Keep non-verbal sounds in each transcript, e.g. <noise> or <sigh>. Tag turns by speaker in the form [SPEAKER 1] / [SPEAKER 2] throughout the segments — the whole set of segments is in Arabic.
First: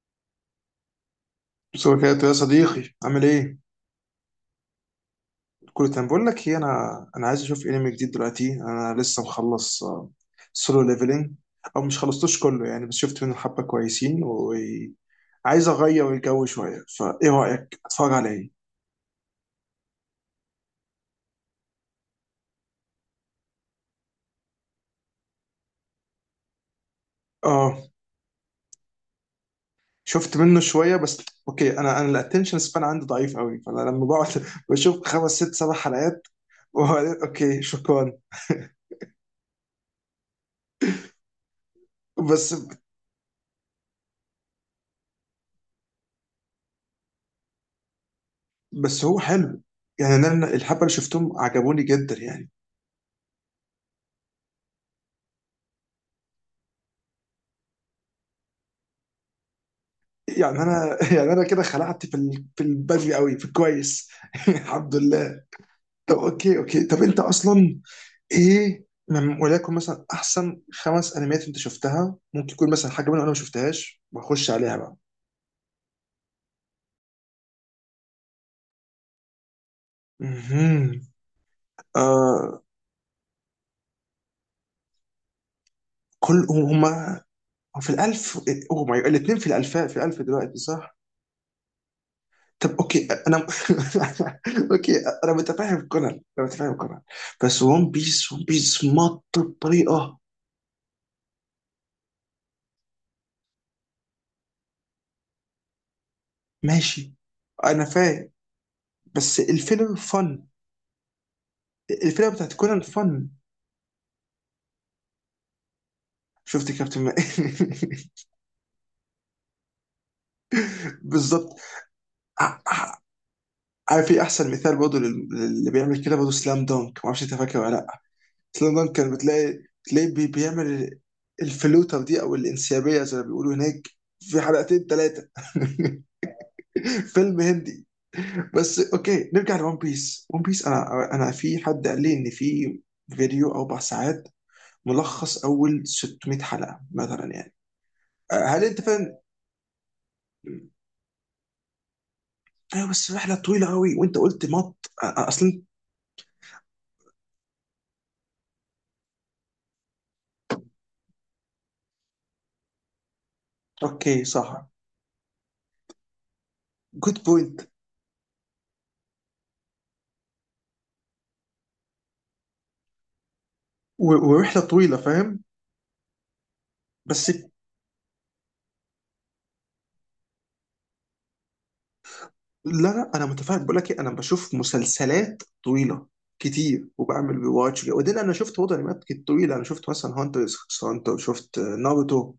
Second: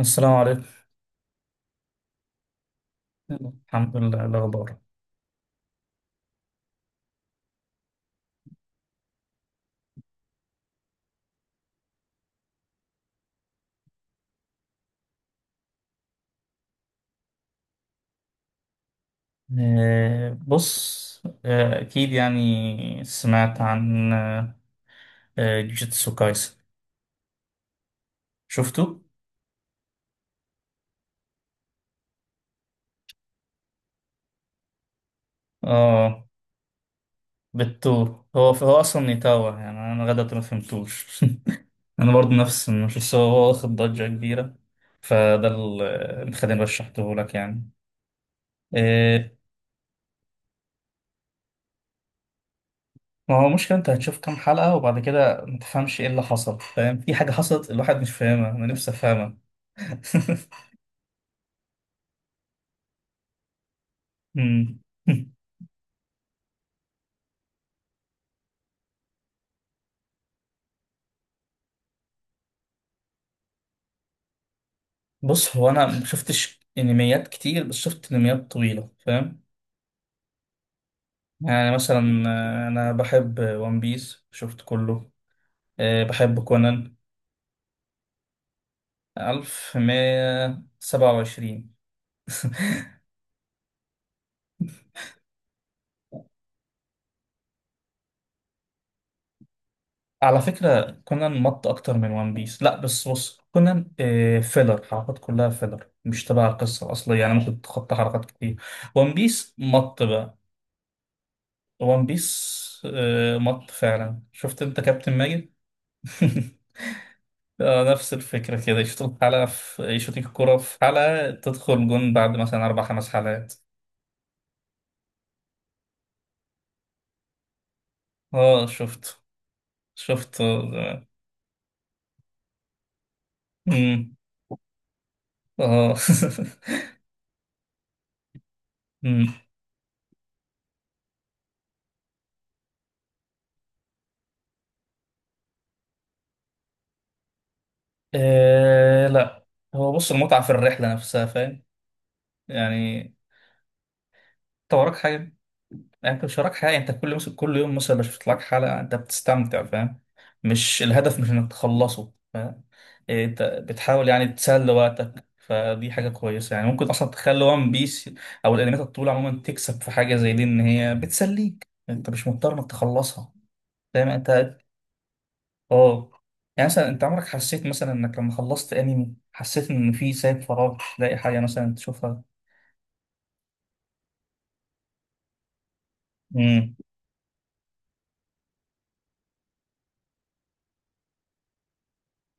[SPEAKER 1] السلام عليكم.
[SPEAKER 2] مساء يا صديقي، عامل ايه؟
[SPEAKER 1] الحمد لله. إيه الأخبار؟
[SPEAKER 2] كله تمام. بقول لك ايه، انا عايز اشوف انمي جديد دلوقتي. انا لسه مخلص سولو ليفلنج، او مش خلصتوش كله يعني، بس شفت منه حبه كويسين وعايز اغير الجو شويه. فايه رايك اتفرج على ايه؟
[SPEAKER 1] بص، أكيد يعني سمعت عن جوجيتسو كايسن.
[SPEAKER 2] اه،
[SPEAKER 1] شفته؟
[SPEAKER 2] شفت منه شويه بس. اوكي، انا الاتنشن سبان عندي ضعيف قوي، فانا لما بقعد <laughs> بشوف خمس ست سبع
[SPEAKER 1] اه.
[SPEAKER 2] حلقات وبعدين اوكي
[SPEAKER 1] بتو
[SPEAKER 2] شكرا.
[SPEAKER 1] هو هو أصلا نيتاوا، يعني أنا لغاية دلوقتي ما فهمتوش. <laughs> أنا
[SPEAKER 2] <laughs>
[SPEAKER 1] برضه
[SPEAKER 2] بس
[SPEAKER 1] نفس، مش بس هو هو واخد ضجة كبيرة. فده ال- اللي خليني رشحته لك يعني.
[SPEAKER 2] بس هو
[SPEAKER 1] آه،
[SPEAKER 2] حلو يعني. انا الحبه اللي شفتهم عجبوني جدا يعني.
[SPEAKER 1] ما هو مشكلة أنت هتشوف كام حلقة وبعد كده ما تفهمش إيه اللي حصل، فاهم؟ في حاجة حصلت الواحد مش فاهمها، أنا نفسي أفهمها. <laughs>
[SPEAKER 2] يعني انا <laughs> يعني انا كده خلعت في البدري قوي في الكويس. <laughs>
[SPEAKER 1] مم.
[SPEAKER 2] الحمد
[SPEAKER 1] <laughs>
[SPEAKER 2] لله. طب اوكي، طب انت اصلا ايه من وليكن مثلا احسن خمس انميات انت شفتها؟ ممكن يكون مثلا حاجه منهم انا ما شفتهاش واخش عليها بقى.
[SPEAKER 1] بص، هو انا ما شفتش انميات كتير، بس شفت انميات طويله، فاهم؟
[SPEAKER 2] مهم.
[SPEAKER 1] يعني مثلا
[SPEAKER 2] آه،
[SPEAKER 1] انا بحب ون بيس، شفت كله. بحب
[SPEAKER 2] كل
[SPEAKER 1] كونان.
[SPEAKER 2] هما في الالف. او ماي، الاثنين في الالفاء، في الالف دلوقتي صح.
[SPEAKER 1] 1127.
[SPEAKER 2] طب
[SPEAKER 1] <laughs>
[SPEAKER 2] اوكي، انا <laughs> اوكي، انا متفاهم كونان، انا متفاهم كونان، بس ون بيس، ون بيس مط بطريقه.
[SPEAKER 1] على فكره كونان مط اكتر من ون بيس. لا بس بص كونان فيلر، حلقات كلها فيلر مش تبع القصه
[SPEAKER 2] ماشي،
[SPEAKER 1] الاصليه، يعني ممكن
[SPEAKER 2] انا
[SPEAKER 1] تتخطى حلقات
[SPEAKER 2] فاهم.
[SPEAKER 1] كتير. ون
[SPEAKER 2] بس
[SPEAKER 1] بيس
[SPEAKER 2] الفيلر
[SPEAKER 1] مط بقى.
[SPEAKER 2] فن.
[SPEAKER 1] ون
[SPEAKER 2] الفيلر بتاعت
[SPEAKER 1] بيس
[SPEAKER 2] كونان فن.
[SPEAKER 1] مط فعلا. شفت انت كابتن ماجد؟ <laughs>
[SPEAKER 2] شفت كابتن ما-.
[SPEAKER 1] نفس
[SPEAKER 2] <laughs>
[SPEAKER 1] الفكرة كده، يشوط الكرة في حلقة
[SPEAKER 2] بالظبط.
[SPEAKER 1] تدخل جون بعد
[SPEAKER 2] ع-
[SPEAKER 1] مثلا أربع
[SPEAKER 2] ع-
[SPEAKER 1] خمس حلقات.
[SPEAKER 2] عارف في احسن مثال برضه اللي بيعمل كده برضه؟ سلام دونك، ما اعرفش انت فاكر ولا لا.
[SPEAKER 1] اه.
[SPEAKER 2] سلام دونك كان
[SPEAKER 1] شفت.
[SPEAKER 2] بتلاقي تلاقيه
[SPEAKER 1] شفت
[SPEAKER 2] بيعمل
[SPEAKER 1] اه.
[SPEAKER 2] الفلوتر دي، او الانسيابيه زي ما بيقولوا هناك،
[SPEAKER 1] مم.
[SPEAKER 2] في حلقتين ثلاثه.
[SPEAKER 1] آه.
[SPEAKER 2] <laughs>
[SPEAKER 1] <laughs>
[SPEAKER 2] فيلم هندي. بس اوكي،
[SPEAKER 1] مم.
[SPEAKER 2] نرجع لون بيس. ون بيس انا في حد قال لي ان في فيديو اربع ساعات ملخص اول 600 حلقه مثلا يعني. هل انت فاهم؟
[SPEAKER 1] لا، هو بص المتعة في الرحلة نفسها، فاهم؟
[SPEAKER 2] ايوه،
[SPEAKER 1] يعني
[SPEAKER 2] بس رحله طويله قوي. وانت قلت
[SPEAKER 1] انت
[SPEAKER 2] مط
[SPEAKER 1] وراك حاجة؟
[SPEAKER 2] اصلا.
[SPEAKER 1] يعني انت مش وراك حاجه، انت كل مثلا كل يوم مثلا مش بتطلعك حلقه، انت بتستمتع، فاهم؟ مش الهدف، مش انك تخلصه، فاهم؟ إيه، انت بتحاول
[SPEAKER 2] اوكي
[SPEAKER 1] يعني
[SPEAKER 2] صح،
[SPEAKER 1] تسلي وقتك، فدي حاجه كويسه، يعني ممكن اصلا
[SPEAKER 2] جود
[SPEAKER 1] تخلي
[SPEAKER 2] بوينت.
[SPEAKER 1] وان بيس او الانميات الطويله عموما تكسب في حاجه زي دي، ان هي بتسليك، انت مش مضطر انك تخلصها. فاهم انت؟
[SPEAKER 2] ورحله طويله فاهم.
[SPEAKER 1] اه. يعني مثلا انت عمرك
[SPEAKER 2] بس
[SPEAKER 1] حسيت مثلا انك لما خلصت انمي حسيت ان في سايب فراغ، مش لاقي حاجه مثلا تشوفها؟
[SPEAKER 2] لا لا، انا متفاهم. بقول لك إيه، انا بشوف مسلسلات طويله كتير وبعمل ريواتش. وبعدين انا شفت برضه انميات طويله. انا شفت مثلا هانتر x هانتر، شفت ناروتو.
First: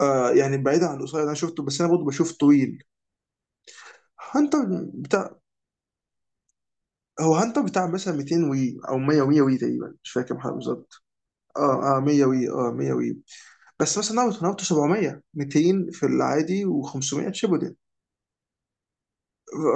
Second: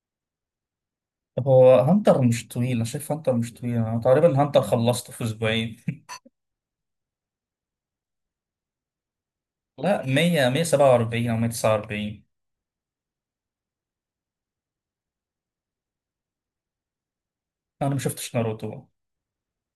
[SPEAKER 2] آه، يعني بعيدا عن القصير اللي انا شفته،
[SPEAKER 1] هو
[SPEAKER 2] بس انا برضه
[SPEAKER 1] هانتر
[SPEAKER 2] بشوف
[SPEAKER 1] مش طويل،
[SPEAKER 2] طويل.
[SPEAKER 1] انا شايف هانتر مش طويل، انا تقريبا
[SPEAKER 2] هانتر
[SPEAKER 1] هانتر خلصته في
[SPEAKER 2] بتاع
[SPEAKER 1] اسبوعين.
[SPEAKER 2] هو هانتر بتاع مثلا 200 وي او 100 100 وي
[SPEAKER 1] <laughs>
[SPEAKER 2] تقريبا،
[SPEAKER 1] لا،
[SPEAKER 2] مش فاكر كام
[SPEAKER 1] 100،
[SPEAKER 2] حلقه بالظبط.
[SPEAKER 1] 147 او
[SPEAKER 2] اه اه،
[SPEAKER 1] 149.
[SPEAKER 2] 100 وي، اه 100 وي. بس مثلا ناروتو، ناروتو 700 200 في العادي و500 شيبودن.
[SPEAKER 1] انا ما شفتش ناروتو.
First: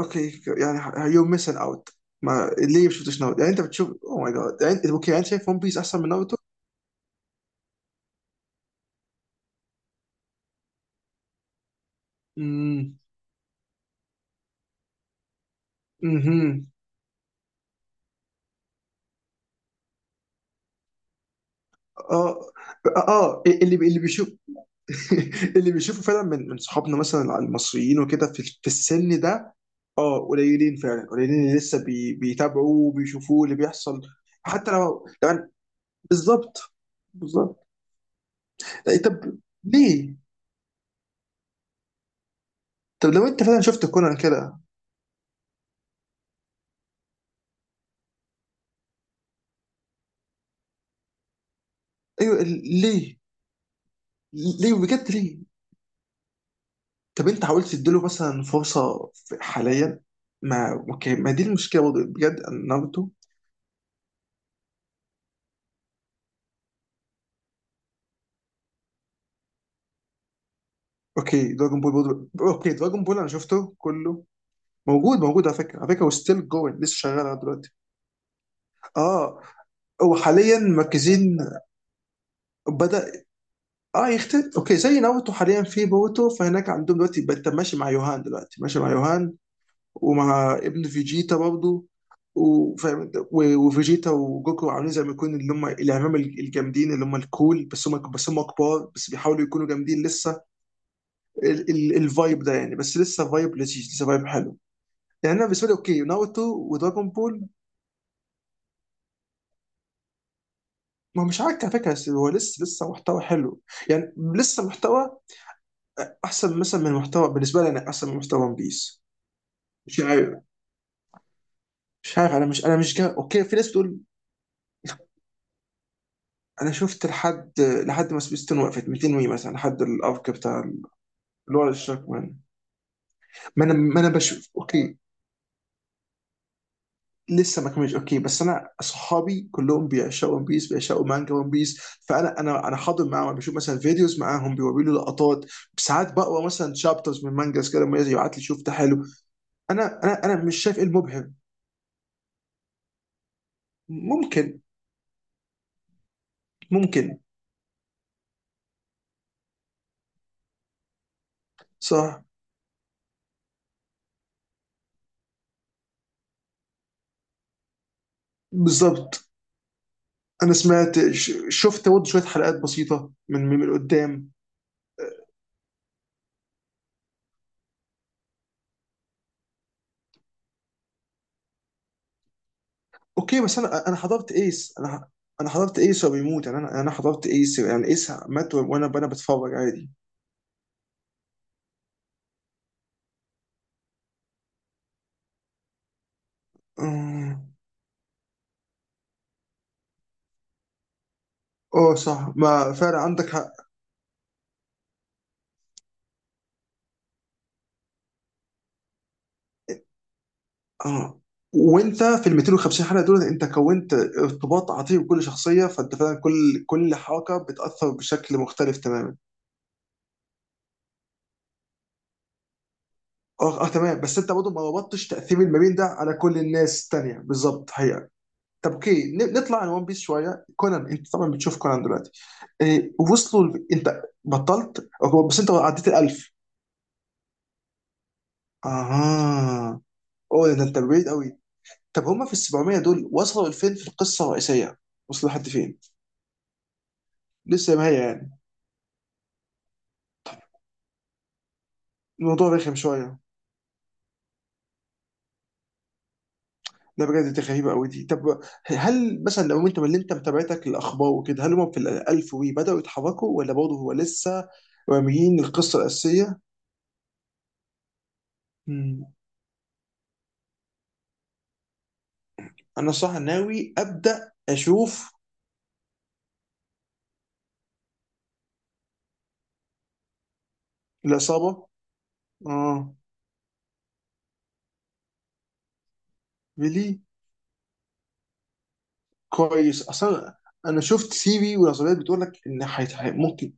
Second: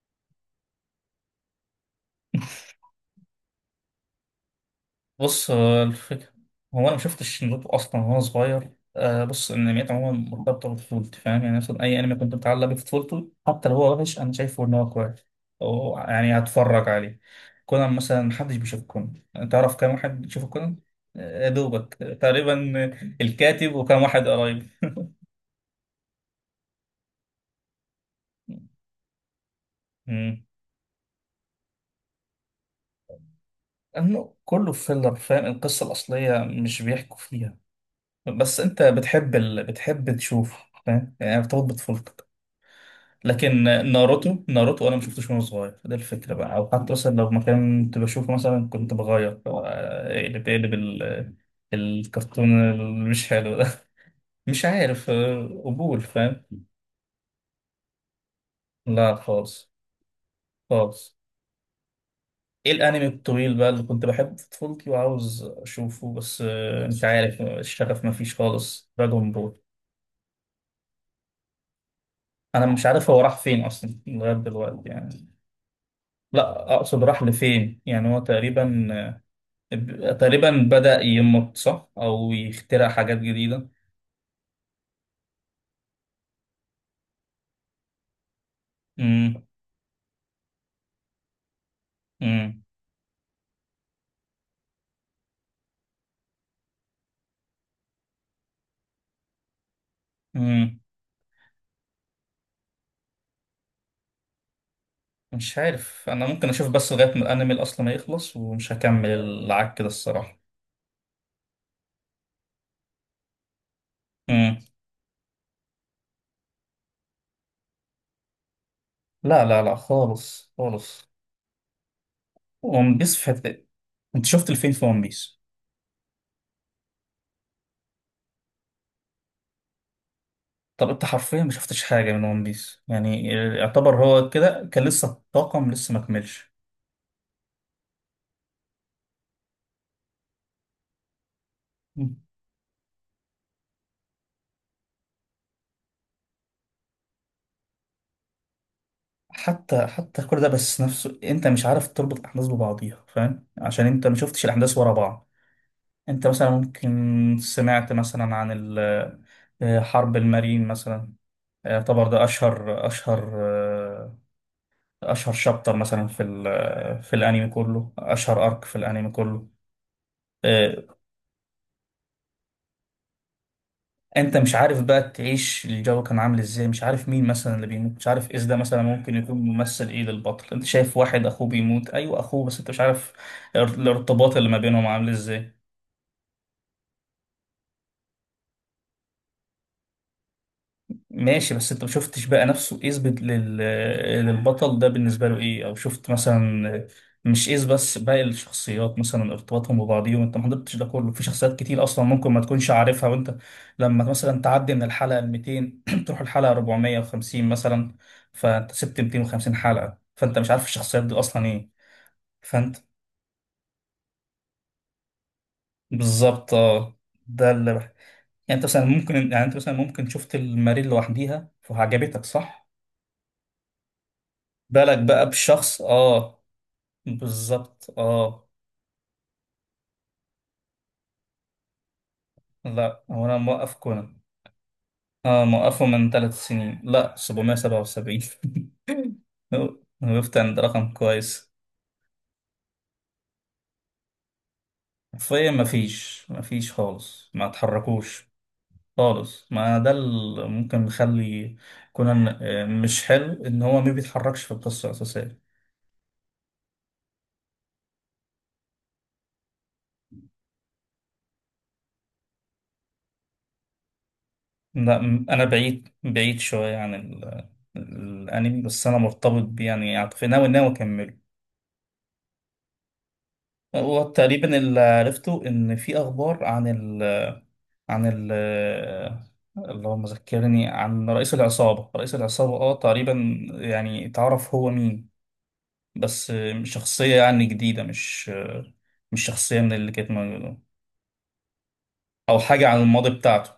[SPEAKER 2] اوكي، يعني يو ميسن اوت. ما ليه ما شفتش ناروتو يعني؟ انت بتشوف؟ او ماي جاد. يعني انت اوكي، يعني انت شايف
[SPEAKER 1] بص
[SPEAKER 2] ون بيس احسن من
[SPEAKER 1] الفكرة،
[SPEAKER 2] ناروتو؟
[SPEAKER 1] هو انا ما شفتش ناروتو اصلا وهو صغير. بص الانميات عموما مرتبطه بطفولتي، فاهم؟ يعني مثلا اي انمي كنت متعلق بيه في
[SPEAKER 2] امم.
[SPEAKER 1] طفولته حتى لو هو وحش انا شايفه ان هو كويس، أو يعني
[SPEAKER 2] امم.
[SPEAKER 1] هتفرج عليه. كونان مثلا محدش بيشوف كونان. تعرف كام واحد بيشوف كونان؟ دوبك
[SPEAKER 2] اه.
[SPEAKER 1] تقريبا،
[SPEAKER 2] اه،
[SPEAKER 1] الكاتب
[SPEAKER 2] اللي
[SPEAKER 1] وكام واحد
[SPEAKER 2] بيشوف.
[SPEAKER 1] قريب.
[SPEAKER 2] <laughs> اللي بيشوفه فعلا من صحابنا مثلا، المصريين وكده في السن ده. اه قليلين فعلا، قليلين اللي لسه بيتابعوه وبيشوفوه اللي بيحصل،
[SPEAKER 1] لأنه
[SPEAKER 2] حتى
[SPEAKER 1] كله
[SPEAKER 2] لو
[SPEAKER 1] فيلر، فاهم؟
[SPEAKER 2] يعني.
[SPEAKER 1] القصة الأصلية
[SPEAKER 2] بالظبط
[SPEAKER 1] مش بيحكوا فيها.
[SPEAKER 2] بالظبط.
[SPEAKER 1] بس أنت
[SPEAKER 2] إيه، طب
[SPEAKER 1] بتحب
[SPEAKER 2] ليه؟
[SPEAKER 1] تشوف، فاهم؟ يعني بتربط بطفولتك.
[SPEAKER 2] طب لو انت فعلا
[SPEAKER 1] لكن
[SPEAKER 2] شفت كونان
[SPEAKER 1] ناروتو
[SPEAKER 2] كده.
[SPEAKER 1] ناروتو أنا ما شفتوش وأنا صغير، ده الفكرة بقى. أو حتى مثلا لو ما كنت بشوفه مثلا كنت بغير، اقلب
[SPEAKER 2] ايوه
[SPEAKER 1] الكرتون اللي
[SPEAKER 2] ليه؟
[SPEAKER 1] مش حلو ده. <laughs> مش
[SPEAKER 2] ليه
[SPEAKER 1] عارف
[SPEAKER 2] بجد ليه؟
[SPEAKER 1] قبول، فاهم؟
[SPEAKER 2] طب انت حاولت تديله مثلا فرصه
[SPEAKER 1] لا خالص
[SPEAKER 2] حاليا؟ ما اوكي،
[SPEAKER 1] خالص.
[SPEAKER 2] ما دي المشكله برضه بجد، أن
[SPEAKER 1] ايه الانمي
[SPEAKER 2] ناروتو.
[SPEAKER 1] الطويل بقى اللي كنت بحبه في طفولتي وعاوز اشوفه، بس انت عارف الشغف ما فيش خالص. دراجون بول.
[SPEAKER 2] اوكي، دراجون بول برضه.
[SPEAKER 1] انا
[SPEAKER 2] اوكي،
[SPEAKER 1] مش
[SPEAKER 2] دراجون
[SPEAKER 1] عارف
[SPEAKER 2] بول
[SPEAKER 1] هو
[SPEAKER 2] انا
[SPEAKER 1] راح فين
[SPEAKER 2] شفته
[SPEAKER 1] اصلا
[SPEAKER 2] كله.
[SPEAKER 1] لغايه دلوقتي
[SPEAKER 2] موجود
[SPEAKER 1] يعني.
[SPEAKER 2] موجود على فكره، على فكره وستيل جوين،
[SPEAKER 1] لا،
[SPEAKER 2] لسه
[SPEAKER 1] اقصد
[SPEAKER 2] شغال
[SPEAKER 1] راح
[SPEAKER 2] لغايه دلوقتي.
[SPEAKER 1] لفين يعني، هو تقريبا
[SPEAKER 2] اه، هو
[SPEAKER 1] تقريبا
[SPEAKER 2] حاليا
[SPEAKER 1] بدأ
[SPEAKER 2] مركزين.
[SPEAKER 1] يمط صح، او يخترع
[SPEAKER 2] بدأ
[SPEAKER 1] حاجات جديده.
[SPEAKER 2] اه يختلف. اوكي، زي ناروتو حاليا في بوتو، فهناك عندهم دلوقتي انت ماشي مع يوهان، دلوقتي ماشي مع يوهان
[SPEAKER 1] امم.
[SPEAKER 2] ومع ابن فيجيتا برضه.
[SPEAKER 1] امم.
[SPEAKER 2] وفاهم انت، وفيجيتا وجوكو عاملين زي ما يكون اللي هم الاعمام، الجامدين، اللي هم الكول، بس هم كبار بس بيحاولوا يكونوا جامدين لسه.
[SPEAKER 1] امم.
[SPEAKER 2] الفايب ده يعني، بس لسه فايب لذيذ، لسه فايب حلو. يعني انا
[SPEAKER 1] مش
[SPEAKER 2] بالنسبه لي اوكي
[SPEAKER 1] عارف، انا
[SPEAKER 2] ناروتو
[SPEAKER 1] ممكن اشوف بس لغايه
[SPEAKER 2] ودراجون
[SPEAKER 1] ما
[SPEAKER 2] بول.
[SPEAKER 1] الانمي اصلا ما يخلص، ومش هكمل العك ده الصراحه.
[SPEAKER 2] ما هو مش عارف على فكره، بس هو لسه محتوى حلو. يعني
[SPEAKER 1] امم.
[SPEAKER 2] لسه محتوى احسن مثلا من محتوى، بالنسبه لي انا احسن من محتوى ون بيس.
[SPEAKER 1] لا لا لا
[SPEAKER 2] مش عارف
[SPEAKER 1] خالص خالص.
[SPEAKER 2] مش عارف انا مش
[SPEAKER 1] ون بيس في
[SPEAKER 2] اوكي، في
[SPEAKER 1] حته،
[SPEAKER 2] ناس بتقول.
[SPEAKER 1] انت شفت الفين في
[SPEAKER 2] <laughs>
[SPEAKER 1] ون بيس؟
[SPEAKER 2] انا شفت لحد ما سبيستون وقفت 200 وي مثلا، لحد الارك بتاع
[SPEAKER 1] طب انت حرفيا ما
[SPEAKER 2] اللي هو
[SPEAKER 1] شفتش
[SPEAKER 2] الشاك
[SPEAKER 1] حاجه من
[SPEAKER 2] مان.
[SPEAKER 1] ون بيس، يعني
[SPEAKER 2] ما انا ما
[SPEAKER 1] يعتبر
[SPEAKER 2] انا
[SPEAKER 1] هو
[SPEAKER 2] بشوف
[SPEAKER 1] كده كان
[SPEAKER 2] اوكي
[SPEAKER 1] لسه الطاقم لسه ما كملش.
[SPEAKER 2] لسه ما كملش. اوكي، بس انا اصحابي كلهم بيعشقوا ون بيس، بيعشقوا مانجا ون بيس، فانا انا انا حاضر معاهم. بشوف مثلا فيديوز معاهم، بيوروا لي لقطات. ساعات بقرا مثلا شابترز من مانجاز كده لما يبعت لي شوف ده حلو.
[SPEAKER 1] حتى
[SPEAKER 2] انا انا
[SPEAKER 1] حتى كل
[SPEAKER 2] انا
[SPEAKER 1] ده
[SPEAKER 2] مش شايف
[SPEAKER 1] بس
[SPEAKER 2] ايه
[SPEAKER 1] نفسه
[SPEAKER 2] المبهر.
[SPEAKER 1] انت مش عارف تربط الاحداث ببعضيها، فاهم؟ عشان انت ما شفتش
[SPEAKER 2] ممكن
[SPEAKER 1] الاحداث ورا بعض. انت مثلا
[SPEAKER 2] ممكن
[SPEAKER 1] ممكن سمعت مثلا عن حرب المارين مثلا. يعتبر
[SPEAKER 2] صح
[SPEAKER 1] ده اشهر شابتر مثلا في الانمي كله، اشهر ارك في الانمي
[SPEAKER 2] بالظبط.
[SPEAKER 1] كله.
[SPEAKER 2] انا
[SPEAKER 1] آه،
[SPEAKER 2] سمعت، شفت برضه شويه حلقات بسيطه من قدام.
[SPEAKER 1] انت مش عارف بقى تعيش الجو كان عامل ازاي، مش عارف مين مثلا اللي بيموت، مش عارف اذا ده مثلا ممكن يكون ممثل ايه للبطل، انت شايف واحد اخوه بيموت، ايوه اخوه بس انت مش عارف
[SPEAKER 2] اوكي، بس انا حضرت
[SPEAKER 1] الارتباط اللي ما
[SPEAKER 2] ايس،
[SPEAKER 1] بينهم عامل
[SPEAKER 2] انا
[SPEAKER 1] ازاي.
[SPEAKER 2] حضرت ايس وهو بيموت يعني. انا حضرت ايس يعني، ايس مات وانا بتفرج عادي.
[SPEAKER 1] ماشي، بس انت ما شفتش بقى نفسه اثبت للبطل ده بالنسبه له ايه، او شفت مثلا
[SPEAKER 2] اه،
[SPEAKER 1] مش ايز بس باقي الشخصيات مثلا ارتباطهم ببعضيهم، انت ما حضرتش ده كله. في شخصيات كتير
[SPEAKER 2] آه،
[SPEAKER 1] اصلا ممكن
[SPEAKER 2] صح.
[SPEAKER 1] ما تكونش
[SPEAKER 2] ما فعلا
[SPEAKER 1] عارفها،
[SPEAKER 2] عندك
[SPEAKER 1] وانت
[SPEAKER 2] حق.
[SPEAKER 1] لما مثلا تعدي من الحلقه 200 <clears throat> تروح الحلقه 450 مثلا، فانت سبت 250 حلقه، فانت مش عارف الشخصيات دي
[SPEAKER 2] اه،
[SPEAKER 1] اصلا ايه.
[SPEAKER 2] وانت في ال
[SPEAKER 1] فانت
[SPEAKER 2] 250 حلقه دول انت كونت ارتباط عاطفي بكل شخصيه، فانت فعلا
[SPEAKER 1] بالظبط
[SPEAKER 2] كل
[SPEAKER 1] اه.
[SPEAKER 2] حركه
[SPEAKER 1] ده
[SPEAKER 2] بتاثر بشكل
[SPEAKER 1] يعني انت
[SPEAKER 2] مختلف
[SPEAKER 1] مثلا ممكن
[SPEAKER 2] تماما.
[SPEAKER 1] شفت الماريل لوحديها فعجبتك، صح؟
[SPEAKER 2] اه اه، تمام. بس انت برضه ما
[SPEAKER 1] بالك
[SPEAKER 2] ربطتش
[SPEAKER 1] بقى
[SPEAKER 2] تاثير المبين
[SPEAKER 1] بشخص
[SPEAKER 2] ده على كل
[SPEAKER 1] اه،
[SPEAKER 2] الناس التانيه بالظبط،
[SPEAKER 1] بالظبط
[SPEAKER 2] حقيقه.
[SPEAKER 1] اه.
[SPEAKER 2] طب اوكي، نطلع عن ون بيس شويه. كونان، انت طبعا بتشوف كونان دلوقتي. إيه،
[SPEAKER 1] لا هو انا
[SPEAKER 2] وصلوا
[SPEAKER 1] موقف
[SPEAKER 2] انت
[SPEAKER 1] كونان،
[SPEAKER 2] بطلت؟ أوكي، بس
[SPEAKER 1] اه
[SPEAKER 2] انت
[SPEAKER 1] موقفه
[SPEAKER 2] عديت ال
[SPEAKER 1] من
[SPEAKER 2] 1000.
[SPEAKER 1] ثلاث سنين، لا 777. <laughs>
[SPEAKER 2] اها.
[SPEAKER 1] وقفت
[SPEAKER 2] اوه،
[SPEAKER 1] عند
[SPEAKER 2] ده انت
[SPEAKER 1] رقم
[SPEAKER 2] بعيد قوي.
[SPEAKER 1] كويس.
[SPEAKER 2] طب هما في ال 700 دول وصلوا لفين في القصه الرئيسيه؟ وصلوا لحد
[SPEAKER 1] حرفيا
[SPEAKER 2] فين؟
[SPEAKER 1] مفيش خالص، ما
[SPEAKER 2] لسه ما هي
[SPEAKER 1] اتحركوش
[SPEAKER 2] يعني.
[SPEAKER 1] خالص. ما ده اللي ممكن يخلي كونان
[SPEAKER 2] الموضوع رخم
[SPEAKER 1] مش
[SPEAKER 2] شويه.
[SPEAKER 1] حلو ان هو ما بيتحركش في القصة الأساسية.
[SPEAKER 2] لا بجد، دي غريبه قوي دي. طب هل مثلا، لو انت من اللي انت متابعتك الاخبار وكده، هل هما في ال 1000 وي بداوا يتحركوا، ولا برضه هو لسه
[SPEAKER 1] لا
[SPEAKER 2] راميين
[SPEAKER 1] انا
[SPEAKER 2] القصه
[SPEAKER 1] بعيد بعيد
[SPEAKER 2] الاساسيه؟
[SPEAKER 1] شوية عن الانمي، بس انا
[SPEAKER 2] مم.
[SPEAKER 1] مرتبط بيه يعني عاطفيا، ناوي ناوي اكمله.
[SPEAKER 2] انا صح ناوي
[SPEAKER 1] هو
[SPEAKER 2] ابدا
[SPEAKER 1] تقريبا اللي
[SPEAKER 2] اشوف.
[SPEAKER 1] عرفته ان في اخبار عن اللهم ذكرني، عن رئيس
[SPEAKER 2] العصابه،
[SPEAKER 1] العصابة، رئيس العصابة اه
[SPEAKER 2] اه.
[SPEAKER 1] تقريبا. يعني تعرف هو مين، بس مش
[SPEAKER 2] ريلي؟
[SPEAKER 1] شخصية يعني جديدة، مش شخصية من
[SPEAKER 2] كويس
[SPEAKER 1] اللي كانت
[SPEAKER 2] اصلا.
[SPEAKER 1] موجودة،
[SPEAKER 2] انا شفت سي في والعصابات بتقول لك
[SPEAKER 1] أو
[SPEAKER 2] ان
[SPEAKER 1] حاجة عن الماضي بتاعته.
[SPEAKER 2] ممكن.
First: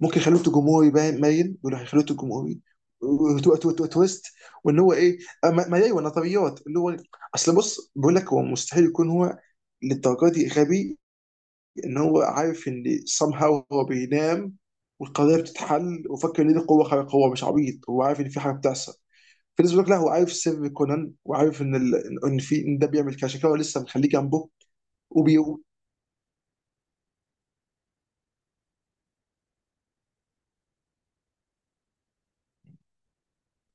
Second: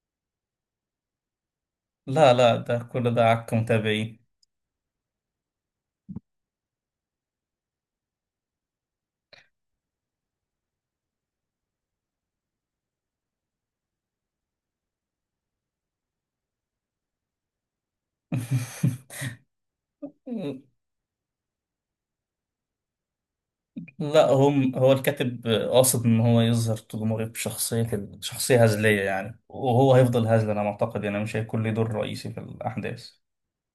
[SPEAKER 2] ممكن يخلوه جمهوري، باين بيقولوا هيخلوه
[SPEAKER 1] لا لا،
[SPEAKER 2] جمهوري،
[SPEAKER 1] ده كل ده عك
[SPEAKER 2] وتو-، تو-، تو-،
[SPEAKER 1] متابعين.
[SPEAKER 2] تويست. وان هو ايه؟ ما ايوه، نظريات اللي هو اصل، بص بقول لك، هو مستحيل يكون هو للدرجه دي غبي. ان هو عارف ان somehow هو بينام والقضيه بتتحل، وفاكر ان دي قوه خارقه. هو مش عبيط، هو عارف ان في حاجه بتحصل.
[SPEAKER 1] <laughs>
[SPEAKER 2] في ناس بتقول لك لا، هو عارف سر كونان، وعارف ان ان في ان ده بيعمل كذا، عشان كده هو لسه مخليه
[SPEAKER 1] لا
[SPEAKER 2] جنبه.
[SPEAKER 1] هم هو
[SPEAKER 2] وبي...
[SPEAKER 1] الكاتب قاصد ان هو يظهر جمهورية بشخصية، شخصية هزلية يعني، وهو هيفضل هزل انا معتقد، يعني مش هيكون له دور رئيسي في الاحداث.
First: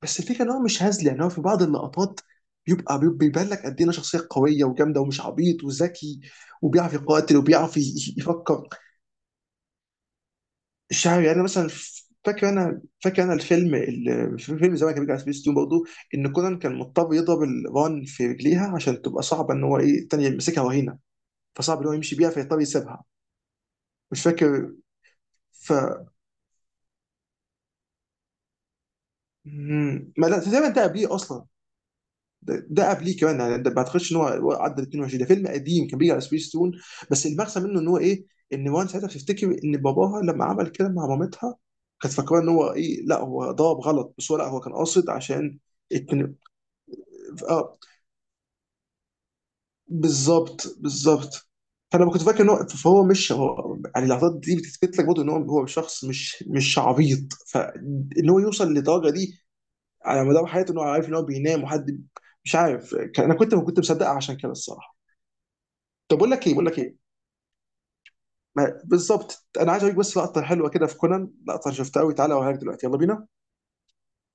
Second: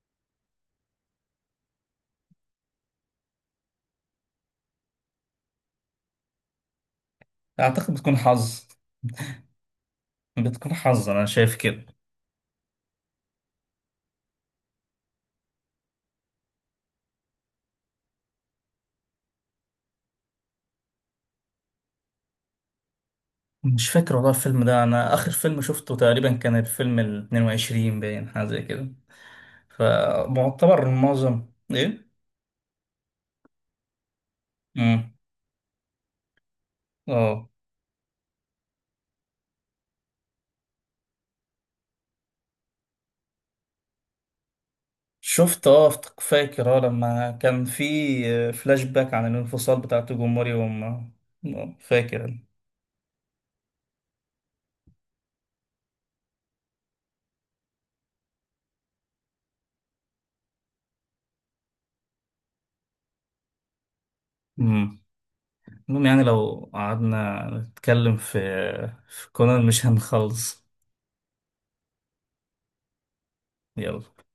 [SPEAKER 2] بس الفكره ان هو مش هزلي. يعني هو في بعض اللقطات بيبقى، بيبان لك قد ايه إنه شخصيه قويه وجامده ومش عبيط وذكي، وبيعرف يقاتل وبيعرف
[SPEAKER 1] اعتقد بتكون حظ،
[SPEAKER 2] يفكر.
[SPEAKER 1] بتكون
[SPEAKER 2] مش
[SPEAKER 1] حظ،
[SPEAKER 2] عارف
[SPEAKER 1] انا
[SPEAKER 2] يعني، أنا
[SPEAKER 1] شايف
[SPEAKER 2] مثلا
[SPEAKER 1] كده.
[SPEAKER 2] فاكر انا الفيلم، في فيلم زمان كان بيجي على سبيس تون برضه، ان كونان كان مضطر يضرب الران في رجليها عشان تبقى صعبه ان هو ايه الثانيه يمسكها وهينه، فصعب ان هو يمشي بيها فيضطر يسيبها.
[SPEAKER 1] مش فاكر
[SPEAKER 2] مش
[SPEAKER 1] والله الفيلم
[SPEAKER 2] فاكر.
[SPEAKER 1] ده، انا اخر فيلم
[SPEAKER 2] ف
[SPEAKER 1] شفته تقريبا كان الفيلم ال 22، باين حاجه زي كده.
[SPEAKER 2] مم. ما ده تقريبا ده
[SPEAKER 1] فمعتبر
[SPEAKER 2] قبليه اصلا.
[SPEAKER 1] معظم ايه.
[SPEAKER 2] ده قبليه كمان يعني، ده ما اعتقدش ان هو عدى
[SPEAKER 1] امم.
[SPEAKER 2] 22. ده فيلم قديم كان بيجي على سبيس تون. بس
[SPEAKER 1] اه
[SPEAKER 2] المغزى منه ان هو ايه، ان وان ساعتها بتفتكر ان باباها لما عمل كده مع مامتها، كانت فاكره ان هو ايه لا هو ضرب غلط، بس هو لا هو كان قاصد عشان
[SPEAKER 1] شفت، اه
[SPEAKER 2] اتن...
[SPEAKER 1] فاكر، اه لما كان
[SPEAKER 2] اه
[SPEAKER 1] في فلاش باك عن الانفصال بتاع توجوموري
[SPEAKER 2] بالظبط
[SPEAKER 1] وما
[SPEAKER 2] بالظبط. فانا كنت
[SPEAKER 1] فاكر
[SPEAKER 2] فاكر
[SPEAKER 1] أنا.
[SPEAKER 2] ان هو فهو مش هو. يعني اللحظات دي بتثبت لك برضه ان هو شخص مش عبيط، فان هو يوصل للدرجه دي على مدار حياته ان هو عارف ان هو بينام وحد. مش عارف انا كنت ما كنت مصدقها عشان كده الصراحه.
[SPEAKER 1] امم. المهم
[SPEAKER 2] طب
[SPEAKER 1] يعني
[SPEAKER 2] اقول لك ايه، بقول
[SPEAKER 1] لو
[SPEAKER 2] لك ايه،
[SPEAKER 1] قعدنا نتكلم في في
[SPEAKER 2] بالظبط،
[SPEAKER 1] كونان
[SPEAKER 2] انا عايز
[SPEAKER 1] مش
[SPEAKER 2] اوريك بس لقطه
[SPEAKER 1] هنخلص.
[SPEAKER 2] حلوه كده في كونان، لقطه شفتها قوي. تعالى اوريك دلوقتي، يلا بينا.
[SPEAKER 1] يلا